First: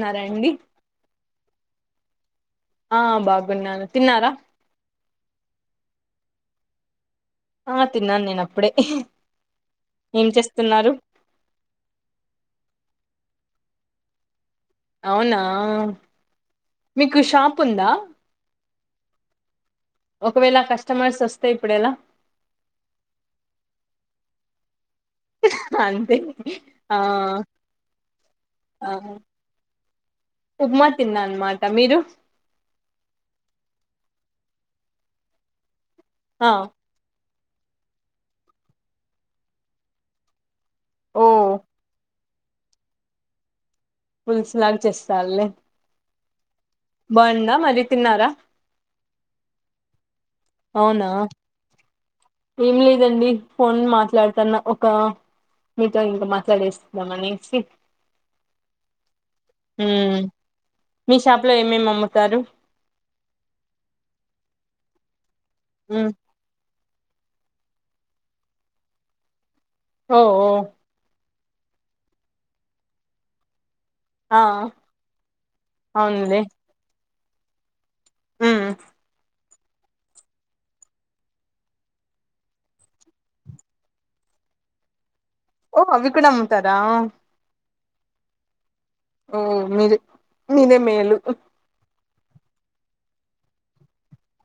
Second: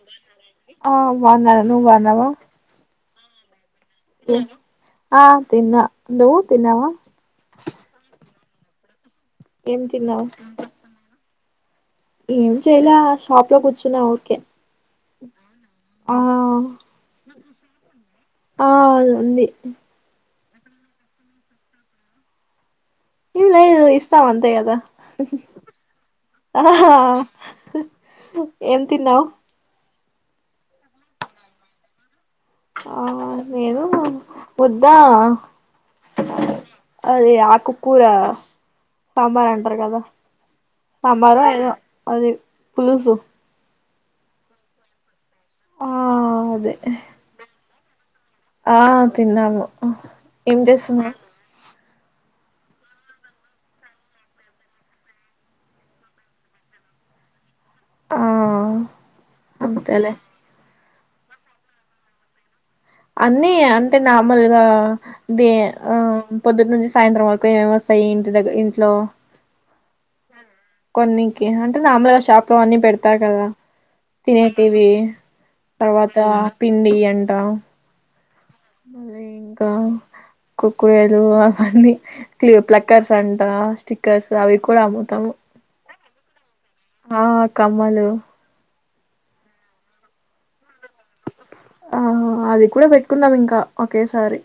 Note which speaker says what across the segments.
Speaker 1: న్నారా అండి
Speaker 2: ఆ బాగున్నాను నువ్వు బాగున్నావా
Speaker 1: ఆ బాగున్నాను తిన్నారా
Speaker 2: ఆ తిన్నా నువ్వు తిన్నావా
Speaker 1: ఆ తిన్నాను నేను అప్పుడే
Speaker 2: ఏం తిన్నావ్ ఏం చేయలే షాప్ లో కూర్చున్నా ఉరికే
Speaker 1: అవునా మీకు షాప్ ఉందా
Speaker 2: ఆ ఉంది
Speaker 1: ఒకవేళ కస్టమర్స్ వస్తే ఇప్పుడు ఎలా
Speaker 2: లేదులే ఇస్తాం అంతే కదా
Speaker 1: అంతే
Speaker 2: ఆహ
Speaker 1: ఆ
Speaker 2: ఏం
Speaker 1: ఆ
Speaker 2: తిన్నావు
Speaker 1: ఉప్మా తిన్నా అన్నమాట మీరు
Speaker 2: ఆ నేను ముద్ద
Speaker 1: ఆ
Speaker 2: అవి ఆక్ ఆకుకూర సాంబార్ అంటారు కదా
Speaker 1: ఓ
Speaker 2: సాంబారు ఎదో అది పులుసు
Speaker 1: పులుసు లాగా చేస్తాలే
Speaker 2: ఆ అదే
Speaker 1: బాగుందా మరి తిన్నారా,
Speaker 2: ఆ తిన్నాము ఏం
Speaker 1: అవునా
Speaker 2: చేస్తున్నావ్
Speaker 1: ఏం లేదండి ఫోన్ మాట్లాడతాన్న ఒక మీతో ఇంకా మాట్లాడేస్తున్నాను అనేసి
Speaker 2: ఆ అంతేలే
Speaker 1: ఉమ్. మీ షాప్ లో ఏమేమి అమ్ముతారు
Speaker 2: అన్నీ అంటే నార్మల్గా దే ఆ
Speaker 1: ఉమ్.
Speaker 2: పొద్దున తీస్ సాయంత్రం వరకు ఏమేమి వస్తాయి ఇంటి దగ్గర ఇంట్లో
Speaker 1: ఓ ఓ
Speaker 2: ఓకే అంటే మామూలుగా షాప్ లో అన్నీ పెడతారు కదా
Speaker 1: ఆ
Speaker 2: తినేటివి తర్వాత
Speaker 1: అవునులే
Speaker 2: పిండి అంటా
Speaker 1: ఉమ్.
Speaker 2: మళ్ళీ ఇంకా కురుకురేలు అవన్నీ ప్లక్కర్స్ అంట స్టిక్కర్స్ అవి కూడా అమ్ముతాము
Speaker 1: ఓ అవి కూడా అమ్ముతారా
Speaker 2: ఆ కమ్మలు
Speaker 1: ఓ మీరి మీరే మేలు
Speaker 2: అవును అది కూడా పెట్టుకున్నాం ఇంకా ఒకేసారి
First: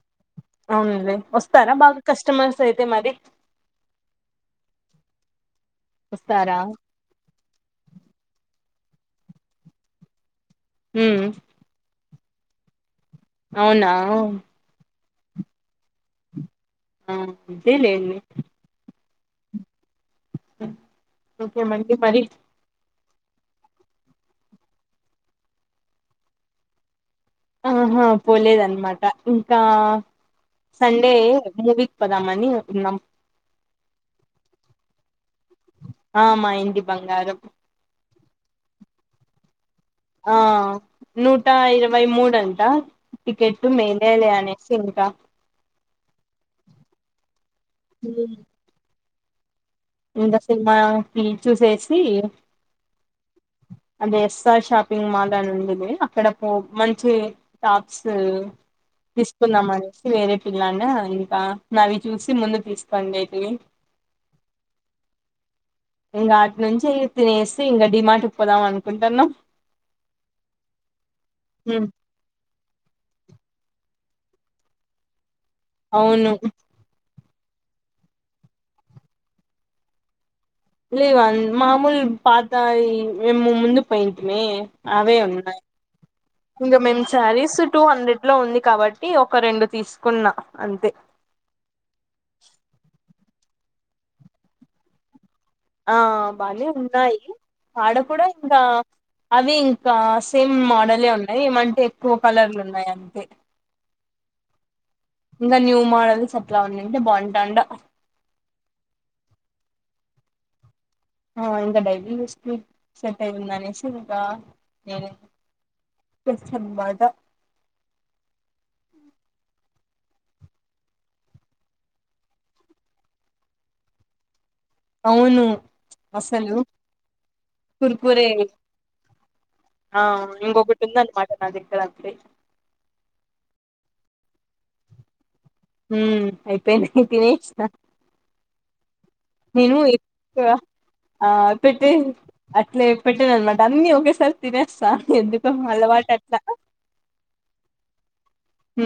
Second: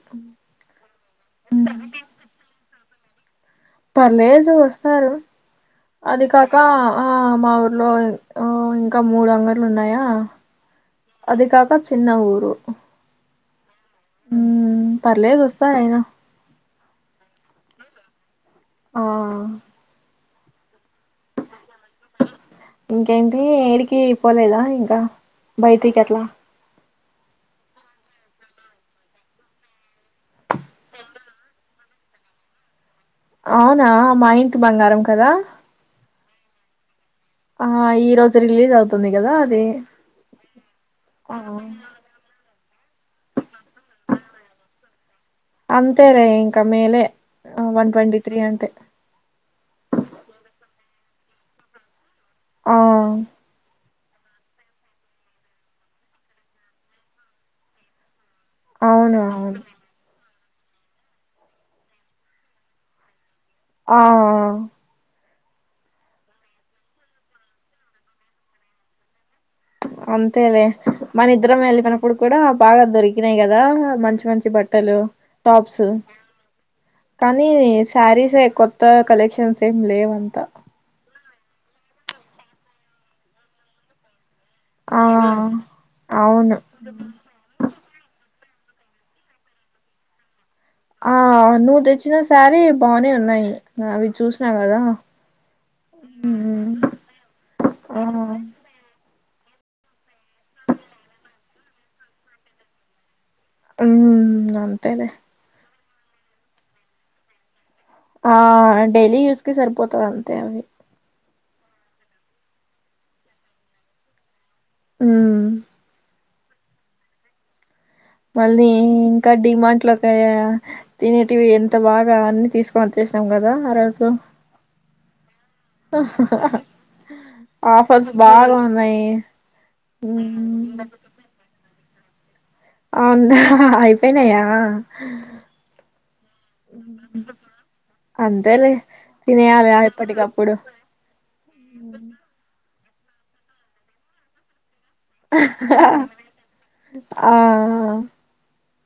Speaker 1: అవునండి
Speaker 2: హ్మ్.
Speaker 1: వస్తారా బాగా కస్టమర్స్ అయితే మరి
Speaker 2: పర్లేదు వస్తారు అది కాక
Speaker 1: వస్తారా
Speaker 2: ఆ మా ఊరు లో ఆ ఇంకా మూడు అంగళ్ళు ఉన్నాయా
Speaker 1: ఉమ్
Speaker 2: అది కాక చిన్న ఊరు
Speaker 1: అవునా
Speaker 2: మ్మ్ పర్లేదు వస్తారు అయినా
Speaker 1: ఆ అంతే లెండి
Speaker 2: ఆ
Speaker 1: ఓకే అండీ మరి
Speaker 2: ఇంకేంటి ఏడికి పోలేదా ఇంకా బయటికి అట్లా
Speaker 1: ఆహా పోలేదన్నమాట ఇంకా సండే మూవికి పోదామ్మని అనుకున్నాం
Speaker 2: అవునా మా ఇంటి బంగారం కదా
Speaker 1: ఆ మా ఇంటి బంగారం
Speaker 2: ఆ ఈరోజు రిలీజ్ అవుతుంది కదా అది
Speaker 1: ఆ
Speaker 2: ఆ
Speaker 1: నూటా ఇరవై మూడు అంటా టికెట్ మే లే అనేసి ఇంకా
Speaker 2: అంతేరే ఇంకా మేలే వన్ ట్వంటీ త్రీ అంటే
Speaker 1: ఇంకా సినిమాకిి చూసేసి
Speaker 2: ఆ
Speaker 1: అదే S R shopping mall అని ఉండది అక్కడ పో మంచి టాప్స్
Speaker 2: అవును అవును
Speaker 1: తీసుకున్నామానేసి వేరే పిల్లానా ఇంకా అవి చూసి ముందు తీసుకోండి అయితే
Speaker 2: ఆఓ
Speaker 1: ఇంకా అటు నుంచి తినేసి ఇంకా డిమాటికి పోదాం అనుకుంటున్నాము
Speaker 2: అంతేలే మన ఇద్దరం
Speaker 1: ఉమ్
Speaker 2: మేలీనాప్పుడు కూడా బాగా దొరికినాయి కదా మంచి మంచి బట్టలు టాప్స్
Speaker 1: అవును
Speaker 2: కానీ శారీస్ కొత్త కలెక్షన్స్ ఏం లేవంతా
Speaker 1: లేవా మామూలు పాతా ముందు పై
Speaker 2: ఆ
Speaker 1: అవే ఉన్నాయి
Speaker 2: అవును
Speaker 1: ఇంక మేము శారీస్ టూ హండ్రెడ్ లో ఉంది కాబట్టి ఒక రెండు తీసుకున్నా అంతే
Speaker 2: ఆ నువ్వు తెచ్చిన సారీ బానే ఉన్నాయి అవి చూసినా కదా
Speaker 1: ఆ బానే ఉన్నాయి ఆడ
Speaker 2: ఆ
Speaker 1: కూడా ఇంకా అవి ఇంకా సేమ్ మోడలే ఉన్నాయి ఏమంటే ఎక్కువ కలర్లు ఉన్నాయి అంతే
Speaker 2: ఉ అంతేలే
Speaker 1: ఇంకా న్యూ మోడల్స్ అట్లా ఉన్నాంటే బోటటాండా
Speaker 2: ఆ డైలీ యూస్ కి సరిపోతాయీ అంతే అవి
Speaker 1: ఆ ఇంకా డైలీ ఉస్ కి సెట్ అయిందానేసేందికా ఉ
Speaker 2: ఉమ్
Speaker 1: కుంచబడా
Speaker 2: మళ్ళీ ఇంకా డిమాంట్ లో ఒక తినేటివి ఎంత బాగా అన్ని తీసుకొనిచ్చ కుని వచ్చాము కదా ఆరోజు
Speaker 1: అవును అసలు
Speaker 2: ఆ ఆఫర్స్
Speaker 1: కుర్కురే
Speaker 2: బాగా ఉన్నాయి
Speaker 1: వే
Speaker 2: అవునా అయిపోయినాయా
Speaker 1: ఉమ్ అయిపోయినాయి తినేసిన
Speaker 2: అంతేలే తినేయాలి
Speaker 1: నేను ఇ
Speaker 2: ఎప్పటికప్పుడు
Speaker 1: ఆ పెట్ ప్లేట్ పెట్టేన అన్నమాట అన్ని ఒక్కసారి తినే సా ఎందుకు అలవాటు అట్లా
Speaker 2: ఆ
Speaker 1: ఉ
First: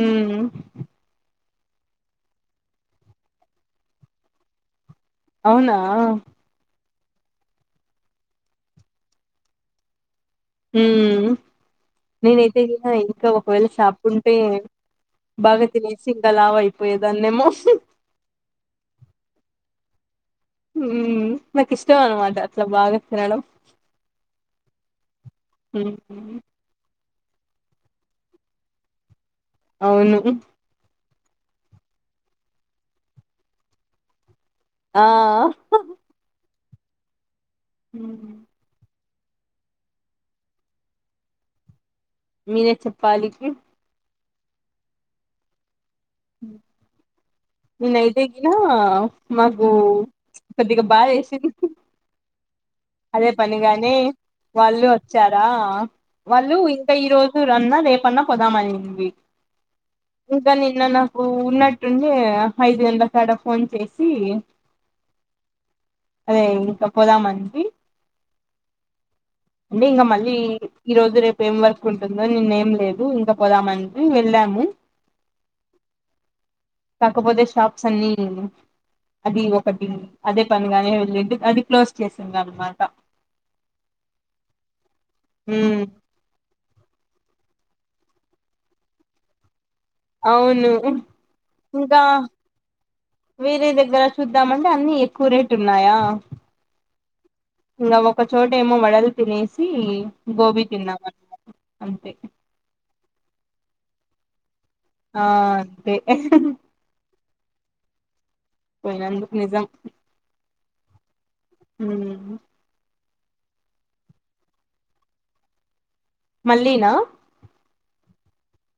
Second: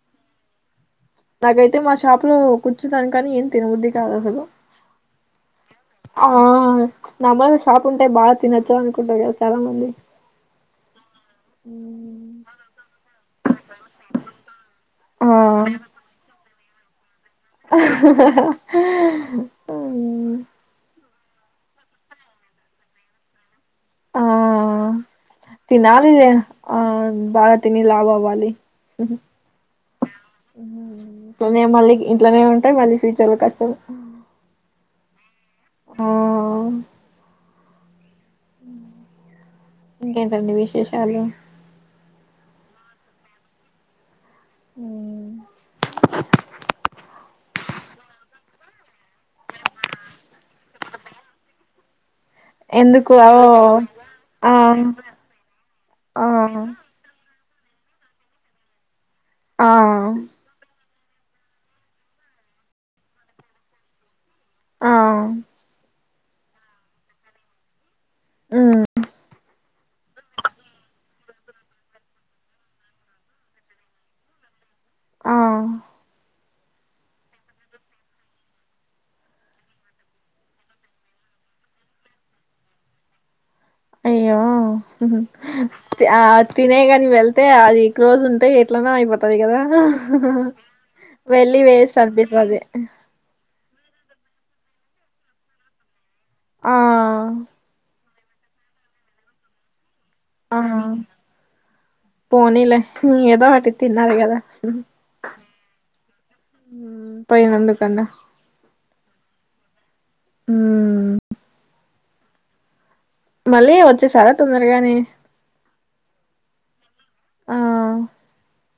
Speaker 2: నాకైతే మా షాపు లో కూర్చున్నాను కానీ ఏం తినవుద్ది కాదు అసలు
Speaker 1: అవునా
Speaker 2: నమల షాప్ ఉంటే బా తినచ్చ అనుకుంటరుగా చాలా మంది
Speaker 1: ఉ నేనైతే ఇంక ఇంకా ఒకవేళ షాపుంటే బాగా తినేసి ఇంక లావయ్
Speaker 2: ఊ
Speaker 1: ఊ నాకు ఇష్టం అన్నమాట అట్లా బాగ తినడం
Speaker 2: ఆ తినాలి
Speaker 1: హ్మ్
Speaker 2: జన్స్ ఆ బాగా తిని లావవాలీ ఉ
Speaker 1: అవును
Speaker 2: ఇంట్లనే మళ్ళీ ఇంట్లనే ఉంటే మళ్ళీ ఫ్యూచర్ ల కష్టం
Speaker 1: ఆ
Speaker 2: ఓ
Speaker 1: ఊ
Speaker 2: ఇకేంటండి విశేషాలు
Speaker 1: మీరే చెప్పాలి
Speaker 2: ఊ
Speaker 1: ని నైటైది గా మగూ కొదిగా బా వేసింది
Speaker 2: ఎందుకు ఓ
Speaker 1: అదే పని గాని
Speaker 2: ఆ
Speaker 1: వాళ్ళు వచ్చారా
Speaker 2: ఆ
Speaker 1: వాళ్ళు ఇంకా ఈరోజు తూరన్నా రేపన్న పోదామనింది
Speaker 2: ఆ
Speaker 1: ఇంకా నిన్న నా ఊ ఉన్నట్టుండే ఐదెండ్ల కాడ ఫోన్ చేసి
Speaker 2: ఆ
Speaker 1: అదే ఇంక పోదామంది
Speaker 2: ఊ
Speaker 1: అంటే ఇంకా మళ్ళీ ఈ రోజు రేపు ఏం వర్క్ ఉంటుందో నిన్నేం లేదు ఇంక పోదామనింది వెళ్ళా అము
Speaker 2: ఆ
Speaker 1: కాకపోతే షాప్స్ అన్నీ అది ఒకటి అదే పనిగానే వెళ్ళి అది క్లోజ్ చేసిండ్రనమాట
Speaker 2: అయ్యో తే ఆద్ తినే గాని వెళ్తే అది క్లోజ్ ఉంటాయి ఎట్లనో అయిపోతది కదా
Speaker 1: అవును
Speaker 2: వెళ్ళి వేస్ట్
Speaker 1: ఇంకా
Speaker 2: అనిపిస్తది
Speaker 1: వేరే దగ్గర చూద్దామంటే అన్ని ఎక్కువ రేటు ఉన్నాయా
Speaker 2: ఆ
Speaker 1: అవి ఒకచోటేమో వడలు తినేసి
Speaker 2: ఆ
Speaker 1: గోబీ తిన్నాం అన్నమాట అంతే
Speaker 2: పోనీలే ఏదో ఆటి తిన్నారు కదా
Speaker 1: ఆ అంతే
Speaker 2: పైనందుకన్న
Speaker 1: పోయినందుకు నిజం
Speaker 2: ఊ
Speaker 1: ఊ
Speaker 2: మళ్ళీ వచ్చేసారా తొందరగానే
Speaker 1: మళ్లి నా
Speaker 2: ఆ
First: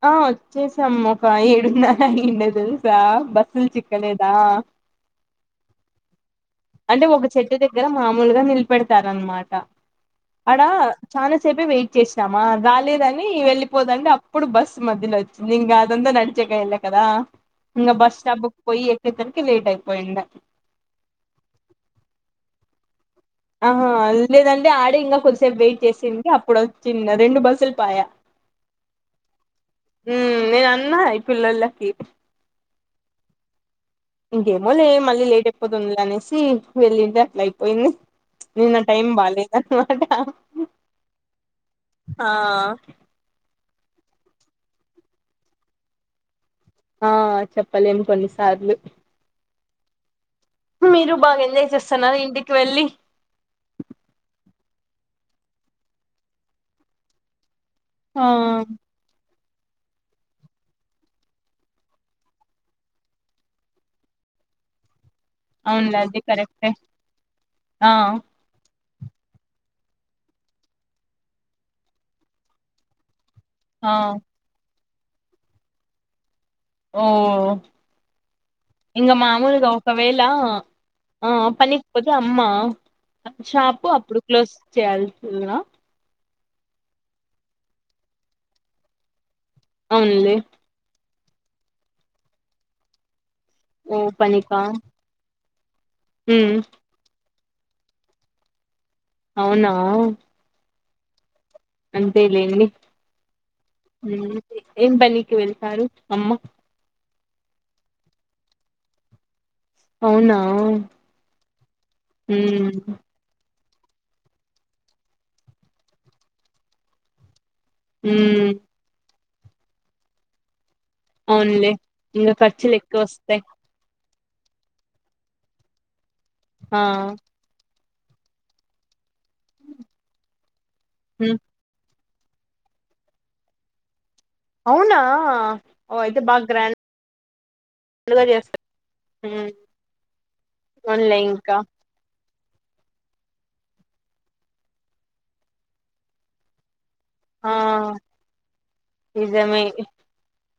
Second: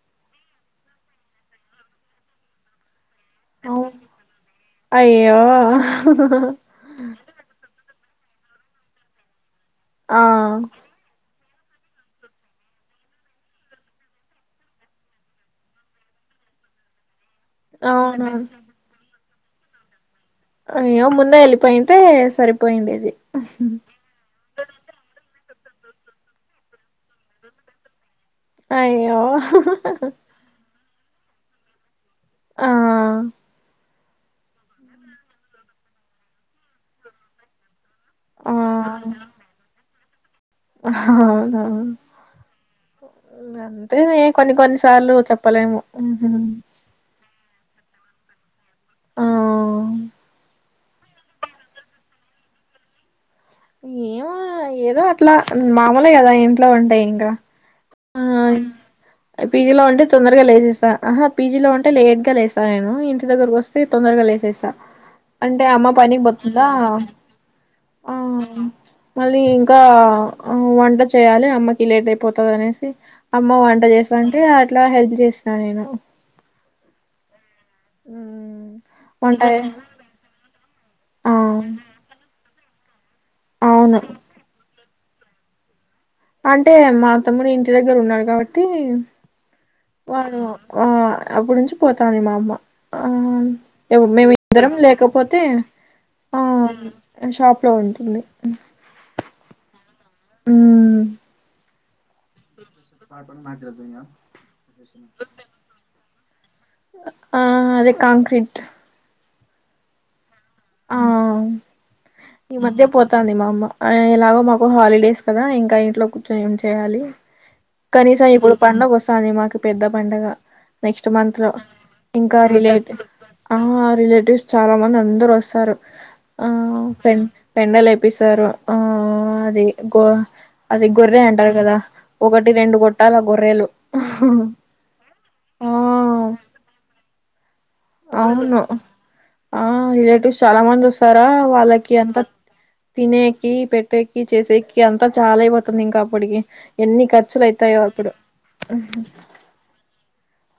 Speaker 1: ఆ వచ్చేసాము ఒక ఏడున్నర అయ్యుండ తెలుసా బస్సుల్
Speaker 2: అవు
Speaker 1: చికలేదా
Speaker 2: అయ్యో
Speaker 1: అంటే ఒక చెట్టు దగ్గర మామూలుగా నిలపెడతారనమాట
Speaker 2: ఆ
Speaker 1: అడ చాల చెప్పి వెయిట్ చేసినామా రాలేదని వెళ్ళిపోదండి అప్పుడు బస్సు మధ్యలో వచ్చింది ఇంకా అదంతా నడిచి వెళ్ళ కదా ఇంకా బస్
Speaker 2: అవును
Speaker 1: స్టాపుకి పోయి ఎక్కి తరకి లేట్ అయిపోయింద
Speaker 2: అయ్యో ముందే వెళ్ళిపోయింటే సరిపోయిండేది
Speaker 1: ఆహా లేదండి ఆడే ఇంకా కొద్దిసేపు వెయిట్ చేసింటే అప్పుడు వచ్చింది రెండు బస్సులు పాయా
Speaker 2: అయ్యో
Speaker 1: న్నా పిల్లలకి
Speaker 2: ఆ
Speaker 1: ఇంకేమో లే మళ్ళీ లేట్ అయిపోతుంది లే అనేసి వెళ్ళింటే అట్లా అయిపోయింది నిన్న టైమ్ బాలేదనమాట
Speaker 2: అవున
Speaker 1: ఆ
Speaker 2: అదే కొన్ని కొన్ని సార్లు చెప్పలేము
Speaker 1: ఆ చెప్పలేం కొన్నిసార్లు
Speaker 2: ఆ
Speaker 1: మీరు బాగా ఎంజాయ్ చేస్తున్నార ఇంటికి వెళ్ళి
Speaker 2: ఏమో ఏదో అట్లా మామూలే కదా ఇంట్లో ఉంటే ఇంకా
Speaker 1: ఆ
Speaker 2: పీజీలో ఉంటే తొందరగా లేసేస్త ఆహా పీజీలో ఉంటే లేట్గా లేస్తాను నేను ఇంటి దగ్గరకు వస్తే తొందరగా లే లేసేస్త అంటే అమ్మ
Speaker 1: అవునులే అది
Speaker 2: పనికి పోతుందా
Speaker 1: కరెక్టే
Speaker 2: ఆ మళ్ళీ ఇంకా వంట చేయాలి అమ్మకి లేట్ అయిపోతది అనేసి అమ్మ వంట
Speaker 1: ఆ
Speaker 2: చేసాంటే అట్లా హెల్ప్ చేస్తా నేను
Speaker 1: ఓ ఇంగ
Speaker 2: వంట
Speaker 1: మామూలుగా ఒకవేళ ఆ పనికి పోతే అమ్మ షాపు
Speaker 2: అవును
Speaker 1: అప్పుడు క్లోజ్ చేయాలి అ
Speaker 2: అంటే మా తమ్ముడు ఇంటి దగ్గర ఉన్నాడు కాబట్టి
Speaker 1: అవునులే
Speaker 2: వాడు ఆ అప్పుడు నుంచి పోతాంది మా అమ్మ
Speaker 1: ఓ
Speaker 2: ఆ
Speaker 1: పనికా
Speaker 2: మేమిద్దరం లేకపోతే ఆ
Speaker 1: ఉమ్
Speaker 2: షాప్ లో ఉంటుంది
Speaker 1: అవునా
Speaker 2: హ్మ్
Speaker 1: అంతే లేండి ఏం పనికి వెళ్తారు అమ్మ
Speaker 2: ఆ అదే కాంక్రీట్
Speaker 1: అవునా
Speaker 2: ఆ ఈ
Speaker 1: ఉమ్
Speaker 2: మధ్య పోతంది మా అమ్మ ఇలాగో మాకు హాలిడేస్ కదా ఇంకా ఇంట్లో కూర్చొని ఏం చేయాలి కనీసం
Speaker 1: ఉమ్
Speaker 2: ఇప్పుడు పడుగ వస్తది మాకు పెద్ద పండగ నెక్స్ట్ మంత్ లో
Speaker 1: అవునులే ఇంగ
Speaker 2: ఇంకా
Speaker 1: ఖర్చులు ఎక్కువ
Speaker 2: రిలేటివ్
Speaker 1: వస్తాయి
Speaker 2: ఆ రిలేటివ్స్ చాలా మంది అందరు వస్తారు ఆ పె పెండలు వేపిస్తారు ఆ అది గో అది గొర్రె
Speaker 1: ఉమ్
Speaker 2: అంటారు కదా ఒకటి రెండు గొట్టాల గొర్రెలు
Speaker 1: అవునా
Speaker 2: ఆ
Speaker 1: ఓ ఇయితే బా గ్రాండ్ గా
Speaker 2: అవును
Speaker 1: చేస్తారు ఉమ్
Speaker 2: ఆ రిలేటివ్స్ చాలా మంది
Speaker 1: అవునులే
Speaker 2: వస్తారా
Speaker 1: ఇంకా
Speaker 2: వాళ్ళకి అంత తినేకి పెట్టేకి చేసేకి అంతా చాలా అయిపోతుంది ఇంకా అప్పటికి ఎన్ని ఖర్చులు
Speaker 1: ఆ
Speaker 2: అయితాయో అప్పుడు
Speaker 1: నిజమే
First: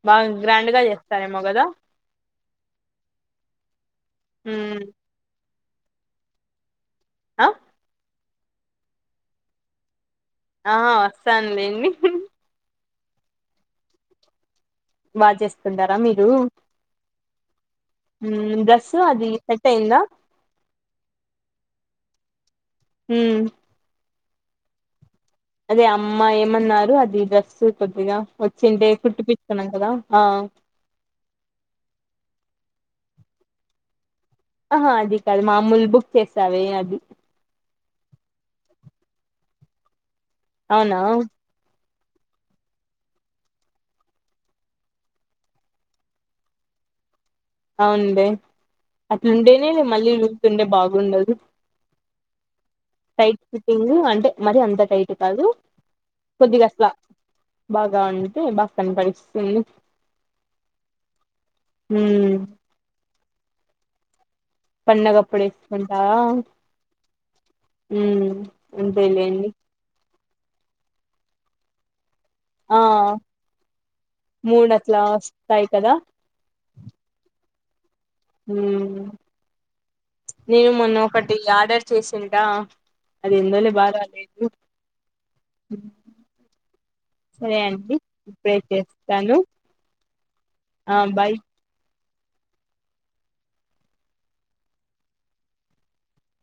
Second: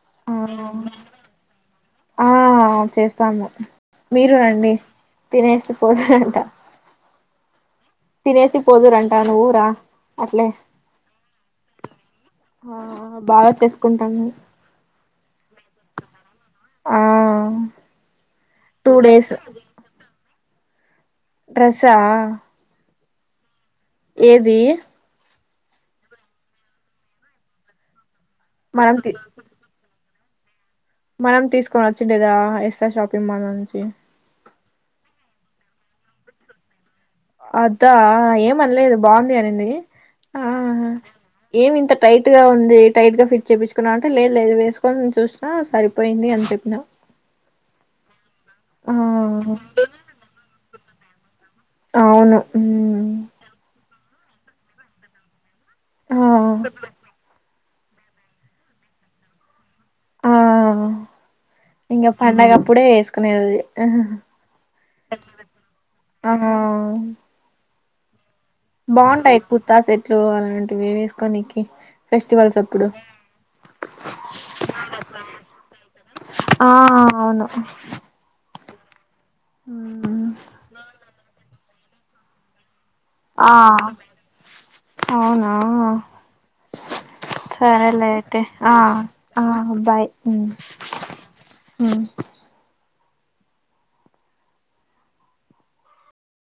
Speaker 1: బాగా గ్రాండ్ గా చేస్తారేమో కదా
Speaker 2: ఆ చేస్తాము మీరు రండి
Speaker 1: ఉమ్
Speaker 2: తినేసి పోధురంట
Speaker 1: ఆ
Speaker 2: తినేసి పోదురంటా నువు రా అట్లే
Speaker 1: ఆ వస్తానులేండి హు
Speaker 2: ఆ బాగా చేసుకుంటా నేను
Speaker 1: బాచేస్తుంటారా మీరు
Speaker 2: ఆ
Speaker 1: ఉమ్
Speaker 2: టూ
Speaker 1: డ్రెస్సు అది
Speaker 2: డేస్
Speaker 1: సెట్ అయ్యిందా
Speaker 2: డ్రస్సా
Speaker 1: ఉ
Speaker 2: ఏది
Speaker 1: అదే అమ్మ ఏమన్నారు అది డ్రస్ కొద్దిగా వచ్చింటే
Speaker 2: మనం తీ
Speaker 1: కుట్టి పిచ్చుకున్నాం కదా. ఆ
Speaker 2: మనం తీసుకొని వచ్చిండేదా ఎస్ ఆర్ షాపింగ్ మాల్ నుంచి.
Speaker 1: ఆహా అది కాదు మామూలు బుక్ చేసావే అది
Speaker 2: అదా ఏమన్లేదు బాగుంది అనింది
Speaker 1: అవునా
Speaker 2: టైట్గా ఉంది టైట్గా ఫిట్ చేపిచుకున్నావ్ అంటే లేదు లేదు వేసుకొని చూసినా సరిపోయింది అని చెప్పినా.
Speaker 1: అవున్లే
Speaker 2: ఆ
Speaker 1: అట్లుంటేనే మళ్ళీ లూస్ ఉంటే బాగుండదు.
Speaker 2: అవును ఉమ్
Speaker 1: టైట్ ఫిట్టింగ్ అంటే మరి అంత టైట్ కాదు
Speaker 2: ఆ
Speaker 1: కొద్దిగా అట్లా బాగా ఉంటే బాగ్ కనపడి ఇస్తుంది
Speaker 2: ఆ ఇంగ
Speaker 1: ఉమ్
Speaker 2: పండగప్పుడే యేస్కునేది
Speaker 1: పండగప్పుడు వేసుకుంటా ఉ
Speaker 2: బాగుంటాయి కుర్తా సెట్లు అలాంటివి వేసుకొనికి ఫెస్టివల్స్
Speaker 1: ఆ
Speaker 2: అప్పుడు
Speaker 1: మూడు అట్లా వస్తాయి కదా
Speaker 2: ఆ అవును
Speaker 1: ఉ
Speaker 2: ఉమ్
Speaker 1: నేను మొన్న ఒకటి ఆర్డర్ చేసింటా అది
Speaker 2: ఆ
Speaker 1: ఎందోలే బాగా రాలేదు
Speaker 2: అవునా
Speaker 1: సరే అండి
Speaker 2: సరేలే అయితే
Speaker 1: ఇప్పుడే
Speaker 2: ఆ
Speaker 1: చేస్తాను
Speaker 2: ఆ బాయ్ ఉ
Speaker 1: ఆ బాయ్
Speaker 2: ఉ